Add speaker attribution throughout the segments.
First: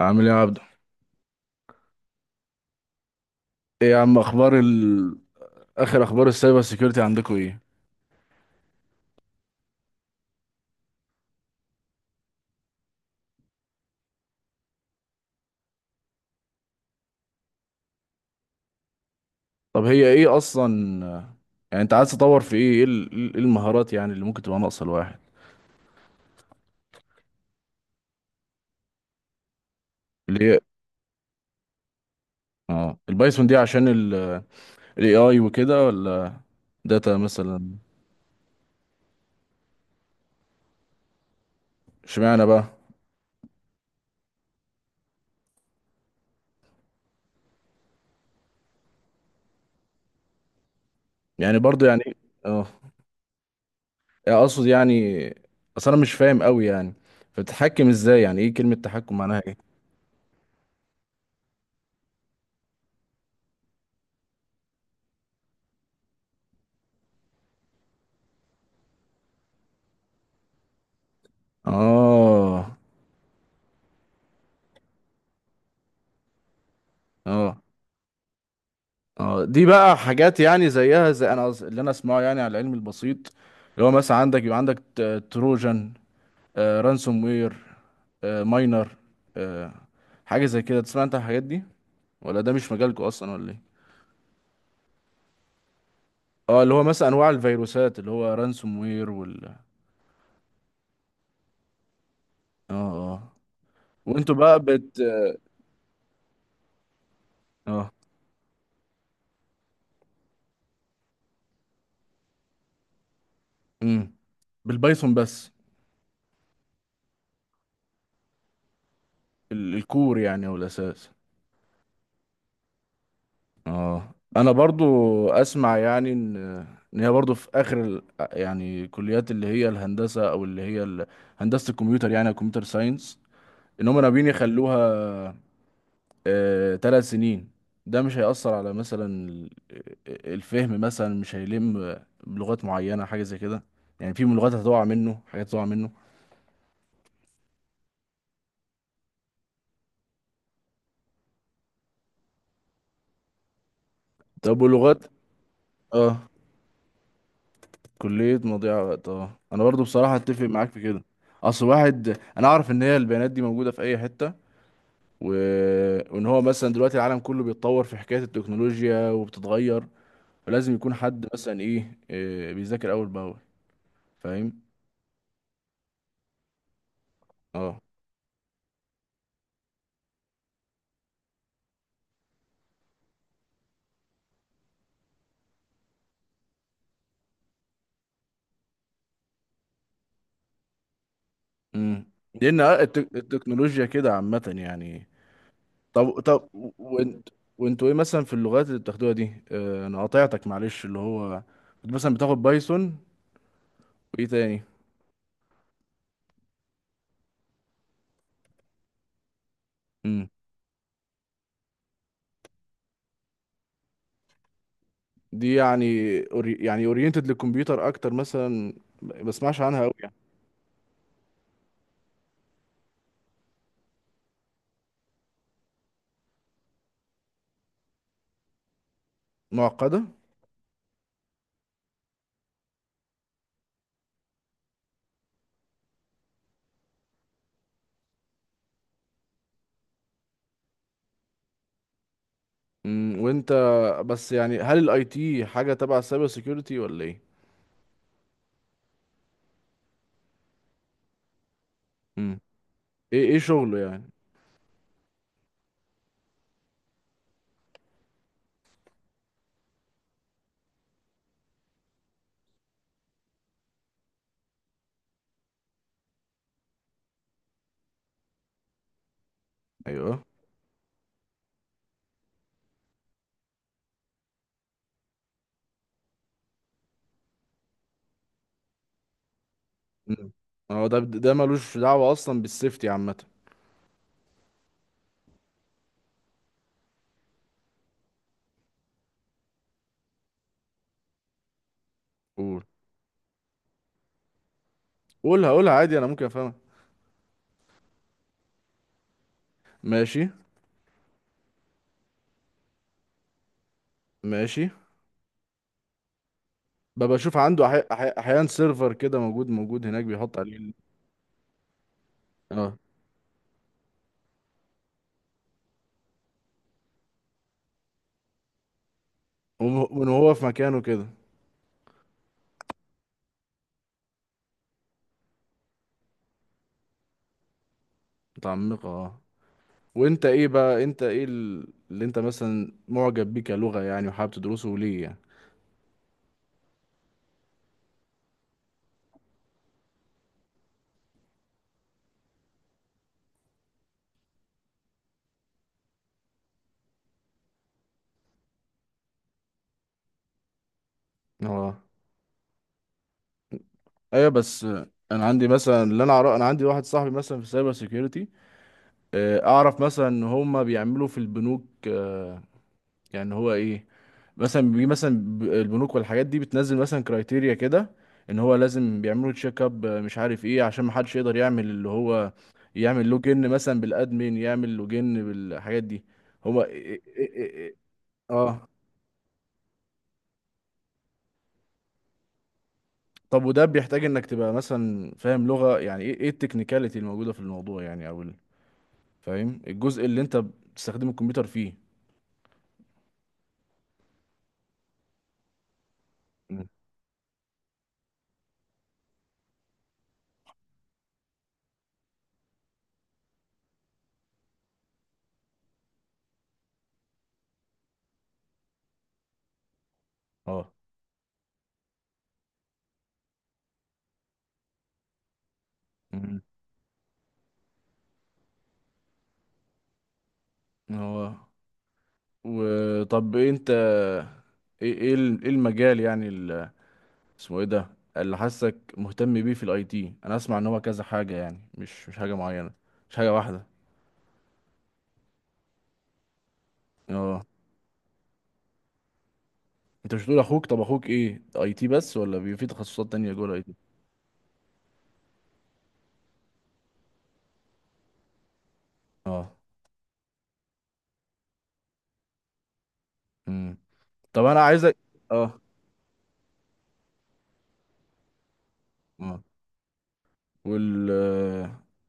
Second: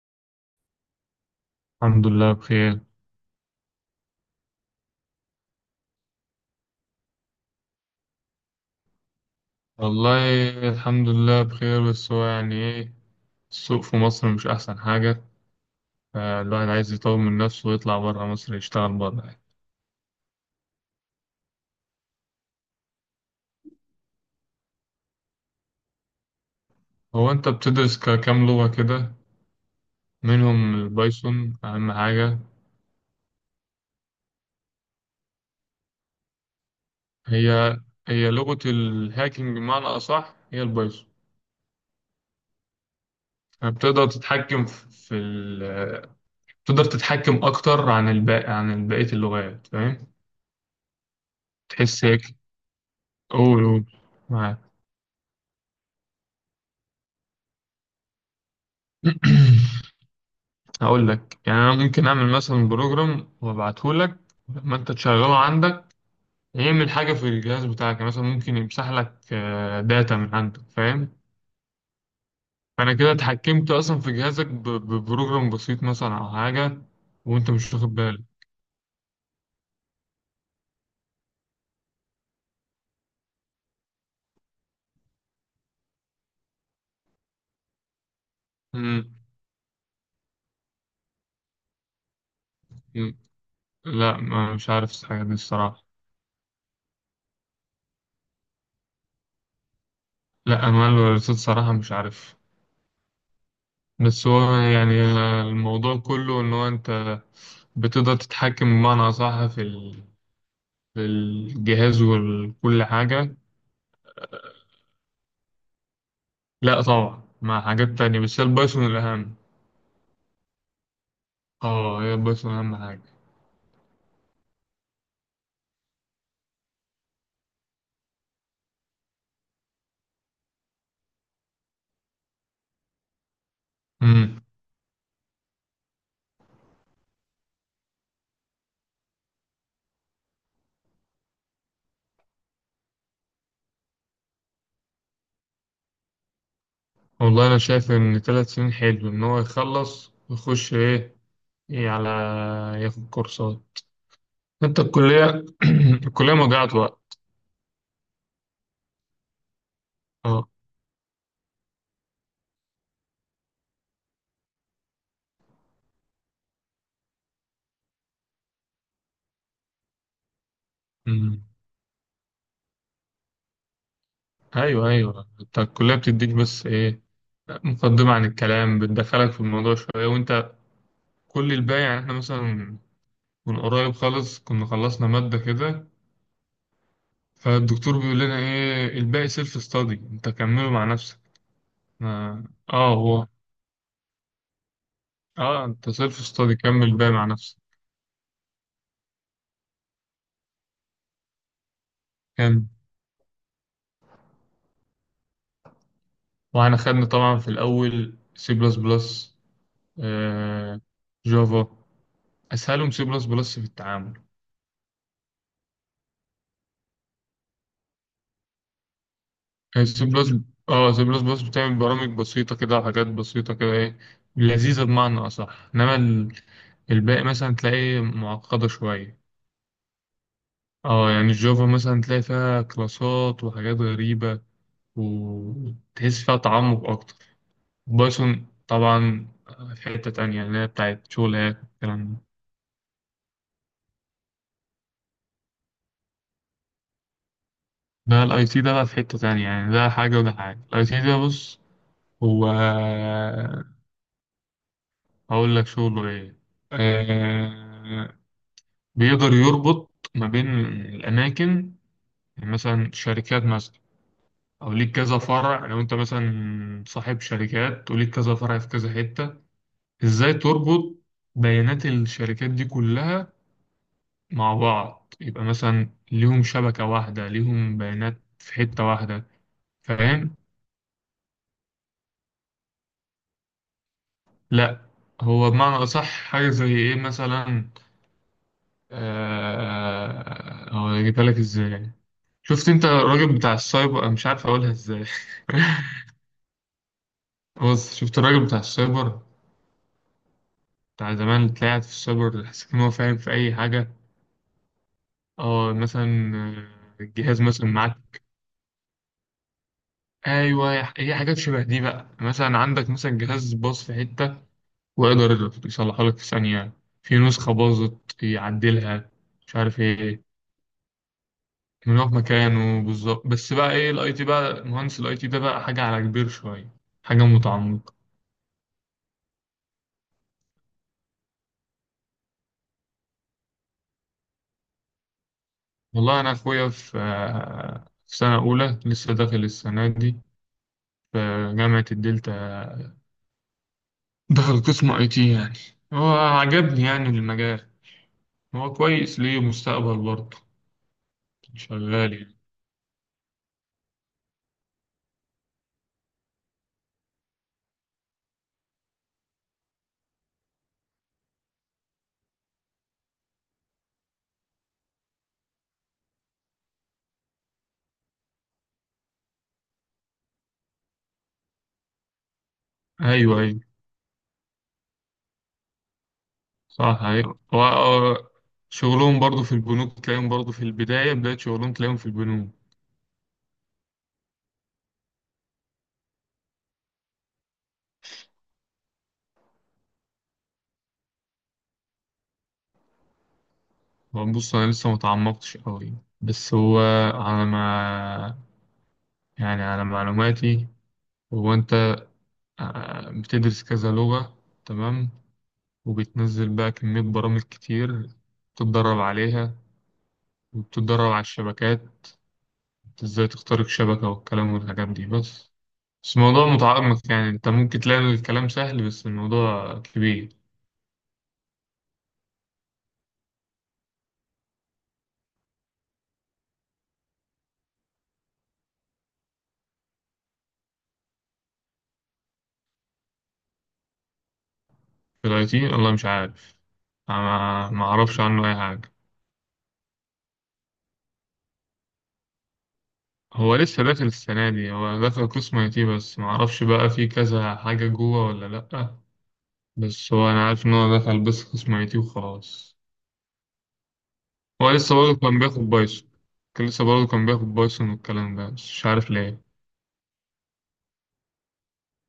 Speaker 1: عامل ايه يا عبدو؟
Speaker 2: الحمد لله بخير.
Speaker 1: ايه يا عم، اخبار اخر اخبار السايبر سيكيورتي عندكم ايه؟
Speaker 2: والله، الحمد لله بخير، بس هو يعني ايه؟ السوق في مصر مش أحسن حاجة، فالواحد عايز يطور من نفسه ويطلع برا مصر يشتغل برا يعني.
Speaker 1: طب هي ايه اصلا؟ يعني انت عايز تطور في ايه إيه المهارات، يعني اللي ممكن تبقى ناقصه الواحد؟
Speaker 2: هو أنت بتدرس كام لغة كده؟
Speaker 1: اللي هي
Speaker 2: منهم البايثون أهم حاجة.
Speaker 1: اه البايثون دي عشان الاي اي وكده، ولا داتا
Speaker 2: هي
Speaker 1: مثلا؟
Speaker 2: هي لغة الهاكينج، بمعنى أصح هي البايثون.
Speaker 1: اشمعنى بقى؟
Speaker 2: فبتقدر تتحكم في في ال تقدر تتحكم أكتر عن الباقي عن بقية اللغات، فاهم؟
Speaker 1: يعني برضو
Speaker 2: تحس
Speaker 1: يعني.
Speaker 2: هيك؟
Speaker 1: اه.
Speaker 2: قول، قول،
Speaker 1: يعني
Speaker 2: معاك.
Speaker 1: اقصد يعني. اصل انا مش فاهم قوي يعني. فبتتحكم ازاي؟ يعني ايه كلمة تحكم معناها ايه؟
Speaker 2: هقول لك، يعني انا ممكن اعمل مثلا بروجرام وابعته لك، لما انت تشغله عندك يعمل حاجه في الجهاز بتاعك. يعني مثلا ممكن يمسح لك داتا من عندك، فاهم؟
Speaker 1: اه.
Speaker 2: فانا كده اتحكمت اصلا في جهازك ببروجرام بسيط مثلا او حاجه، وانت
Speaker 1: اه.
Speaker 2: مش واخد بالك.
Speaker 1: اه، دي بقى حاجات، يعني زيها زي انا اللي انا اسمعه، يعني على العلم البسيط. اللي هو مثلا عندك، يبقى عندك تروجان، رانسوم وير، ماينر،
Speaker 2: مم.
Speaker 1: آه حاجه زي كده. تسمع انت عن الحاجات دي، ولا ده مش مجالكم
Speaker 2: مم.
Speaker 1: اصلا ولا ايه؟
Speaker 2: لا، ما مش عارف الحاجه دي الصراحه.
Speaker 1: اه، اللي هو مثلا انواع الفيروسات، اللي هو رانسوم وير وال اه
Speaker 2: لا، انا الرصيد صراحه مش عارف.
Speaker 1: اه.
Speaker 2: بس
Speaker 1: وانتوا
Speaker 2: هو
Speaker 1: بقى بت
Speaker 2: يعني الموضوع كله ان هو انت
Speaker 1: اه
Speaker 2: بتقدر تتحكم، بمعنى اصح، في في الجهاز وكل حاجه.
Speaker 1: امم بالبايثون بس؟
Speaker 2: لا طبعا، مع حاجات تانية، بس هي البايثون الأهم.
Speaker 1: الكور يعني، او الاساس.
Speaker 2: اه، هي البايثون أهم حاجة.
Speaker 1: اه، انا برضو اسمع يعني ان هي برضو في اخر يعني كليات، اللي هي الهندسه او اللي هي هندسه الكمبيوتر يعني، كمبيوتر ساينس. ان هم ناويين
Speaker 2: امم.
Speaker 1: يخلوها 3 سنين. ده مش هيأثر على مثلا الفهم؟ مثلا مش هيلم بلغات معينه، حاجه زي كده؟ يعني في لغات هتقع منه، حاجات هتقع منه.
Speaker 2: والله أنا شايف إن 3 سنين حلو، إن هو يخلص ويخش إيه على، ياخد كورسات.
Speaker 1: طب،
Speaker 2: أنت
Speaker 1: ولغات
Speaker 2: الكلية
Speaker 1: اه
Speaker 2: الكلية مضيعة وقت.
Speaker 1: كليه مضيعه وقت. اه، انا برضو بصراحه اتفق
Speaker 2: اه.
Speaker 1: معاك في كده. اصل واحد، انا اعرف ان هي البيانات دي موجوده في اي حته. و... وان هو مثلا دلوقتي العالم كله بيتطور في حكاية التكنولوجيا وبتتغير. فلازم يكون حد
Speaker 2: امم.
Speaker 1: مثلا إيه بيذاكر اول باول. فاهم؟
Speaker 2: أيوه، أيوه، أنت الكلية بتديك بس إيه،
Speaker 1: اه.
Speaker 2: مقدمة عن الكلام، بتدخلك في الموضوع شوية، وأنت كل الباقي، يعني إحنا مثلا من قريب خالص كنا خلصنا مادة كده، فالدكتور بيقول لنا إيه الباقي سيلف ستادي، أنت كمله مع نفسك.
Speaker 1: امم
Speaker 2: اه.
Speaker 1: لان
Speaker 2: هو،
Speaker 1: التكنولوجيا كده عامة يعني.
Speaker 2: اه انت سيلف
Speaker 1: طب طب،
Speaker 2: ستادي، كمل بقى مع
Speaker 1: وانت
Speaker 2: نفسك.
Speaker 1: وانتوا ايه مثلا في اللغات اللي بتاخدوها دي؟ انا قاطعتك معلش، اللي هو كنت مثلا بتاخد
Speaker 2: كان،
Speaker 1: بايثون، وايه تاني؟
Speaker 2: واحنا خدنا طبعا في الاول سي بلس بلس،
Speaker 1: امم
Speaker 2: جافا. اسهلهم سي بلس بلس في التعامل.
Speaker 1: دي يعني يعني اورينتد للكمبيوتر اكتر مثلا. ما بسمعش عنها قوي
Speaker 2: سي
Speaker 1: يعني.
Speaker 2: بلس اه سي بلس بلس بتعمل برامج بسيطة كده وحاجات بسيطة كده، ايه، لذيذة بمعنى اصح. انما الباقي مثلا تلاقيه معقدة شوية.
Speaker 1: معقدة.
Speaker 2: اه، يعني الجافا مثلا تلاقي فيها كلاسات وحاجات غريبة، وتحس فيها تعمق اكتر. بايثون طبعا في حتة تانية، اللي هي بتاعت شغلات والكلام ده.
Speaker 1: وانت، بس يعني هل الاي تي حاجه تبع السايبر سيكيورتي ولا ايه؟
Speaker 2: ده الاي تي ده بقى في حتة تانية، يعني ده حاجة وده حاجة. الاي تي ده، بص،
Speaker 1: امم
Speaker 2: هو
Speaker 1: ايه شغله يعني؟
Speaker 2: هقول لك شغله ايه. آه، بيقدر يربط ما بين الأماكن، يعني مثلا شركات مثلا، أو ليك كذا فرع. لو أنت مثلا صاحب شركات وليك كذا فرع في كذا حتة،
Speaker 1: ايوه.
Speaker 2: إزاي تربط بيانات الشركات دي كلها مع بعض، يبقى مثلا ليهم شبكة واحدة، ليهم بيانات في حتة واحدة،
Speaker 1: امم
Speaker 2: فاهم؟
Speaker 1: هو ده ملوش دعوه اصلا بالسيفتي عامه؟
Speaker 2: لا، هو بمعنى أصح حاجة زي إيه مثلا، هو أجيبها لك إزاي؟
Speaker 1: قول
Speaker 2: شفت أنت الراجل بتاع السايبر، أنا مش عارف أقولها إزاي.
Speaker 1: قولها قولها عادي، انا ممكن افهمها.
Speaker 2: بص، شفت الراجل بتاع السايبر
Speaker 1: ماشي.
Speaker 2: بتاع زمان، اللي طلعت في السايبر حسيت إن هو فاهم في أي حاجة.
Speaker 1: ماشي.
Speaker 2: أه، مثلا
Speaker 1: ببقى اشوف
Speaker 2: الجهاز
Speaker 1: عنده
Speaker 2: مثلا معاك.
Speaker 1: احيانا سيرفر كده موجود، موجود هناك بيحط عليه
Speaker 2: أيوه، هي حاجات شبه دي بقى، مثلا
Speaker 1: اه
Speaker 2: عندك مثلا جهاز باظ في حتة، ويقدر يصلحها لك في ثانية، في نسخة باظت يعدلها، مش عارف
Speaker 1: وان
Speaker 2: ايه.
Speaker 1: هو في مكانه كده.
Speaker 2: من هو في مكانه بالظبط. بس بقى ايه الاي تي، بقى مهندس الاي تي ده بقى حاجة على كبير شوية، حاجة متعمقة.
Speaker 1: متعمقه. اه، وانت ايه بقى؟ اللي انت مثلا معجب بيه كلغه، يعني وحابب تدرسه ليه يعني؟
Speaker 2: والله انا اخويا في سنة اولى، لسه داخل السنة دي، في جامعة الدلتا. دخل قسم اي تي يعني. هو عجبني يعني المجال، هو كويس، ليه مستقبل برضه،
Speaker 1: اه،
Speaker 2: شغال يعني.
Speaker 1: ايوه، بس انا عندي مثلا اللي انا اعرف، انا عندي واحد صاحبي مثلا في سايبر سيكيورتي، اعرف مثلا ان هم بيعملوا في البنوك. يعني هو ايه؟ مثلا البنوك والحاجات دي بتنزل مثلا كرايتيريا كده، ان هو لازم بيعملوا تشيك اب، مش عارف ايه، عشان ما حدش يقدر يعمل اللي هو يعمل
Speaker 2: ايوه،
Speaker 1: لوجن
Speaker 2: ايوه،
Speaker 1: مثلا بالادمين، يعمل لوجن بالحاجات دي. هو إيه- إيه-
Speaker 2: صح
Speaker 1: إيه-
Speaker 2: حقيقة،
Speaker 1: إيه- إيه،
Speaker 2: و-
Speaker 1: اه.
Speaker 2: شغلهم برضو في البنوك، تلاقيهم برضو في البداية، بداية شغلهم تلاقيهم في البنوك.
Speaker 1: طب وده بيحتاج انك تبقى مثلا فاهم لغة يعني؟ ايه التكنيكاليتي الموجودة في الموضوع يعني؟ او فاهم الجزء اللي انت بتستخدم الكمبيوتر فيه؟
Speaker 2: هو بص، أنا لسه متعمقتش أوي، بس
Speaker 1: مم.
Speaker 2: هو على ما يعني، على معلوماتي، هو أنت بتدرس كذا لغة، تمام، وبتنزل بقى كمية برامج كتير، بتتدرب عليها،
Speaker 1: اه.
Speaker 2: وبتتدرب على الشبكات، ازاي تخترق شبكة والكلام والحاجات دي، بس
Speaker 1: مم.
Speaker 2: الموضوع متعمق، يعني انت ممكن تلاقي الكلام سهل، بس الموضوع كبير.
Speaker 1: هو وطب إيه انت؟ ايه المجال يعني؟ اسمه ايه ده، اللي حاسك مهتم بيه في الاي تي؟ انا اسمع ان هو كذا حاجه، يعني مش حاجه معينه، مش حاجه واحده.
Speaker 2: في الاي تي، والله مش عارف،
Speaker 1: اه،
Speaker 2: أنا ما اعرفش عنه اي حاجه.
Speaker 1: انت مش بتقول اخوك؟ طب اخوك ايه، اي تي بس، ولا بيبقى في تخصصات تانية جوه
Speaker 2: هو
Speaker 1: الاي تي؟
Speaker 2: لسه داخل السنه دي، هو داخل قسم اي تي بس، ما اعرفش بقى في كذا حاجه جوه ولا لا.
Speaker 1: اه.
Speaker 2: بس هو انا عارف ان هو دخل بس قسم اي تي وخلاص.
Speaker 1: امم طب انا
Speaker 2: هو لسه
Speaker 1: عايزك.
Speaker 2: برضه كان
Speaker 1: اه.
Speaker 2: بياخد بايثون. كان لسه برضه كان بياخد بايثون والكلام ده، بس مش عارف
Speaker 1: اه.
Speaker 2: ليه.
Speaker 1: وال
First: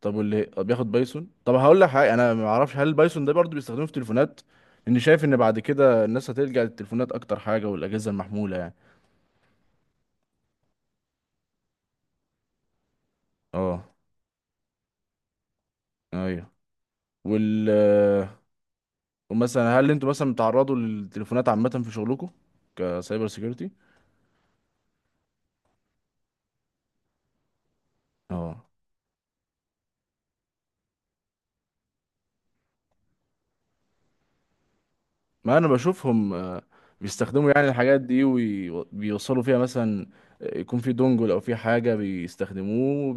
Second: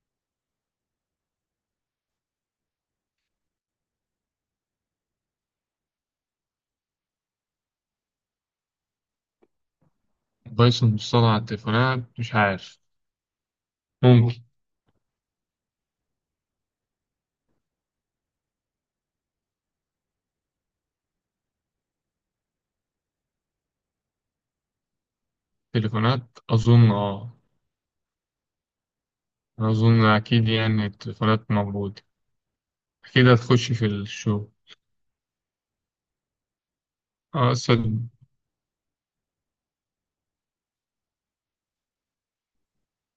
Speaker 1: طب، واللي طب بياخد بايثون؟ طب هقول لك حاجه، انا ما اعرفش، هل البايثون ده برضه بيستخدموه في تليفونات؟ لاني شايف ان بعد كده الناس هتلجأ للتليفونات اكتر حاجه، والاجهزه المحموله يعني.
Speaker 2: بايثون بتصنع على التليفونات، مش عارف،
Speaker 1: اه.
Speaker 2: ممكن.
Speaker 1: ايوه. وال ومثلا هل انتوا مثلا بتعرضوا للتليفونات عامه في شغلكم كسايبر سيكيورتي؟
Speaker 2: تليفونات اظن، اه،
Speaker 1: اه،
Speaker 2: أنا اظن اكيد يعني التليفونات موجوده، اكيد هتخش في الشو.
Speaker 1: ما انا بشوفهم بيستخدموا
Speaker 2: اه،
Speaker 1: يعني الحاجات دي وبيوصلوا فيها مثلا. يكون في دونجل او في حاجه بيستخدموه.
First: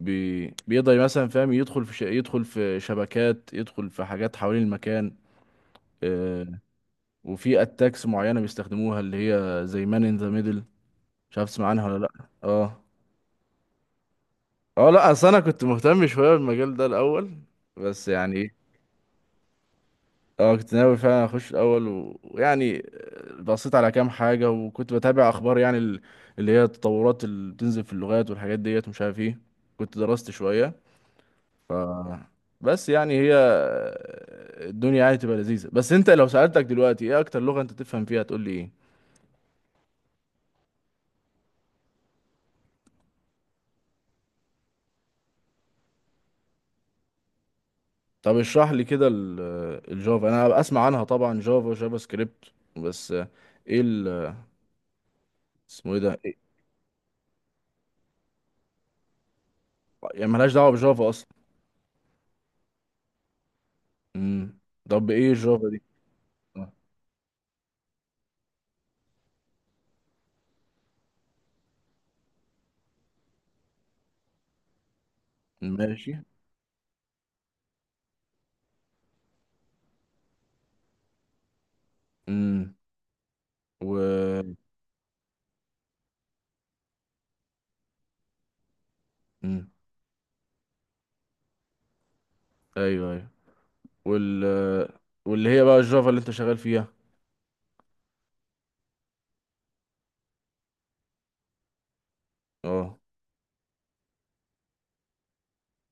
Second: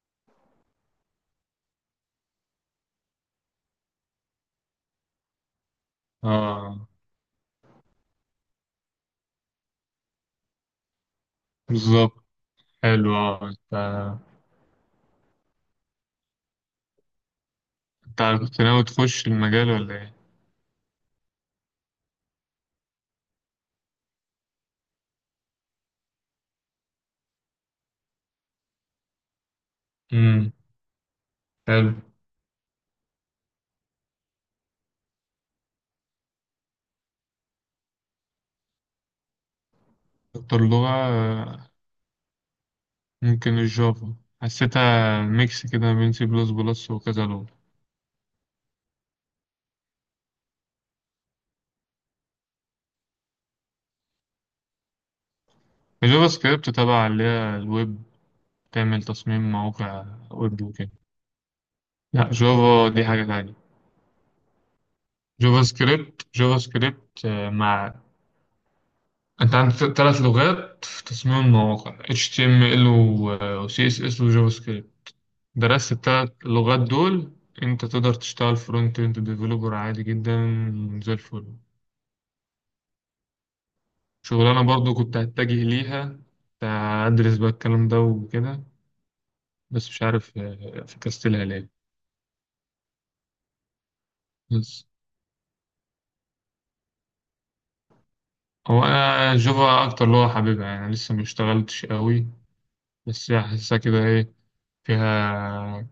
Speaker 1: بيقدر مثلا، فاهم، يدخل في يدخل في شبكات، يدخل في حاجات حوالين المكان آه...
Speaker 2: اه،
Speaker 1: وفي اتاكس معينه بيستخدموها اللي هي زي مان ان ذا ميدل. مش عارف تسمع عنها ولا لا؟
Speaker 2: بالظبط.
Speaker 1: اه.
Speaker 2: حلو. اه انت
Speaker 1: اه، لا اصل انا كنت مهتم شويه بالمجال ده الاول. بس
Speaker 2: انت
Speaker 1: يعني إيه،
Speaker 2: كنت ناوي تخش المجال ولا ايه؟
Speaker 1: اه كنت ناوي فعلا اخش الاول. ويعني بصيت على كام حاجه، وكنت بتابع اخبار يعني اللي هي التطورات اللي بتنزل في اللغات والحاجات ديت، ومش عارف ايه. كنت درست
Speaker 2: امم.
Speaker 1: شويه. ف
Speaker 2: حلو.
Speaker 1: بس يعني هي الدنيا يعني تبقى لذيذة. بس انت لو سألتك دلوقتي ايه اكتر لغة انت تفهم فيها، هتقول لي ايه؟
Speaker 2: اكتر لغة ممكن الجافا، حسيتها ميكس كده ما بين سي بلس بلس وكذا لغة.
Speaker 1: طب اشرح لي كده الجافا. انا اسمع عنها طبعا، جافا جافا سكريبت، بس ايه ال اسمه ايه ده،
Speaker 2: الجافا
Speaker 1: إيه؟
Speaker 2: سكريبت تبع اللي هي الويب، تعمل تصميم مواقع
Speaker 1: يعني ملهاش
Speaker 2: ويب
Speaker 1: دعوة
Speaker 2: وكده.
Speaker 1: بجافا اصلا؟
Speaker 2: لا، جافا دي حاجة تانية.
Speaker 1: امم طب ايه
Speaker 2: جافا
Speaker 1: الجافا دي؟
Speaker 2: سكريبت جافا
Speaker 1: آه،
Speaker 2: سكريبت مع. انت عندك ثلاث لغات في تصميم المواقع: HTML و CSS وجافا سكريبت. درست
Speaker 1: ماشي.
Speaker 2: التلات لغات دول، انت تقدر تشتغل فرونت اند ديفلوبر عادي جدا، زي الفل.
Speaker 1: امم و
Speaker 2: شغلانة برضو كنت هتجه ليها، كنت هدرس بقى الكلام ده وكده،
Speaker 1: امم
Speaker 2: بس مش عارف فكستلها ليه.
Speaker 1: ايوه ايوه. وال
Speaker 2: بس
Speaker 1: واللي هي بقى الجافا اللي انت شغال فيها.
Speaker 2: هو انا جافا اكتر اللي هو حاببها يعني، لسه ما اشتغلتش قوي،
Speaker 1: اه،
Speaker 2: بس حاسسها كده ايه فيها،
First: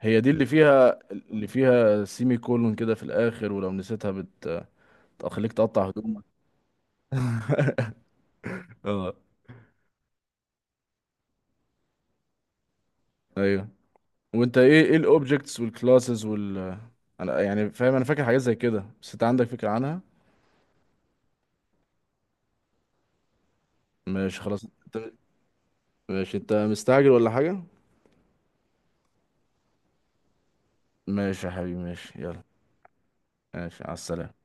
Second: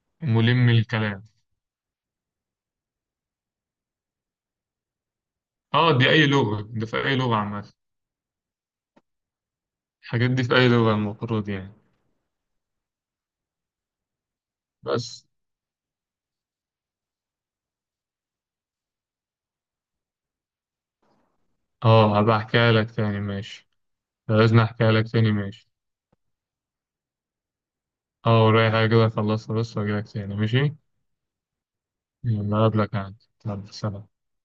Speaker 1: هي دي اللي
Speaker 2: ملم
Speaker 1: فيها،
Speaker 2: الكلام.
Speaker 1: اللي فيها سيمي كولون كده في الاخر، ولو نسيتها تخليك تقطع
Speaker 2: اه، دي
Speaker 1: هدومك.
Speaker 2: اي لغة، ده في اي لغة عامة.
Speaker 1: اه.
Speaker 2: الحاجات دي في اي لغة المفروض يعني،
Speaker 1: ايوه، وانت ايه
Speaker 2: بس.
Speaker 1: الاوبجكتس والكلاسز انا يعني فاهم، انا فاكر حاجات زي كده. بس انت عندك فكرة عنها؟
Speaker 2: اه، هبقى احكيها لك تاني، ماشي.
Speaker 1: ماشي
Speaker 2: لازم
Speaker 1: خلاص.
Speaker 2: احكي لك
Speaker 1: انت.
Speaker 2: تاني، ماشي.
Speaker 1: ماشي، انت مستعجل ولا حاجة؟
Speaker 2: اه، ورايا حاجة كده اخلصها بس واجي لك تاني، ماشي.
Speaker 1: ماشي يا حبيبي، ماشي، يلا.
Speaker 2: يلا، اقابلك عادي، يلا،
Speaker 1: ماشي، على
Speaker 2: سلام.
Speaker 1: السلامة.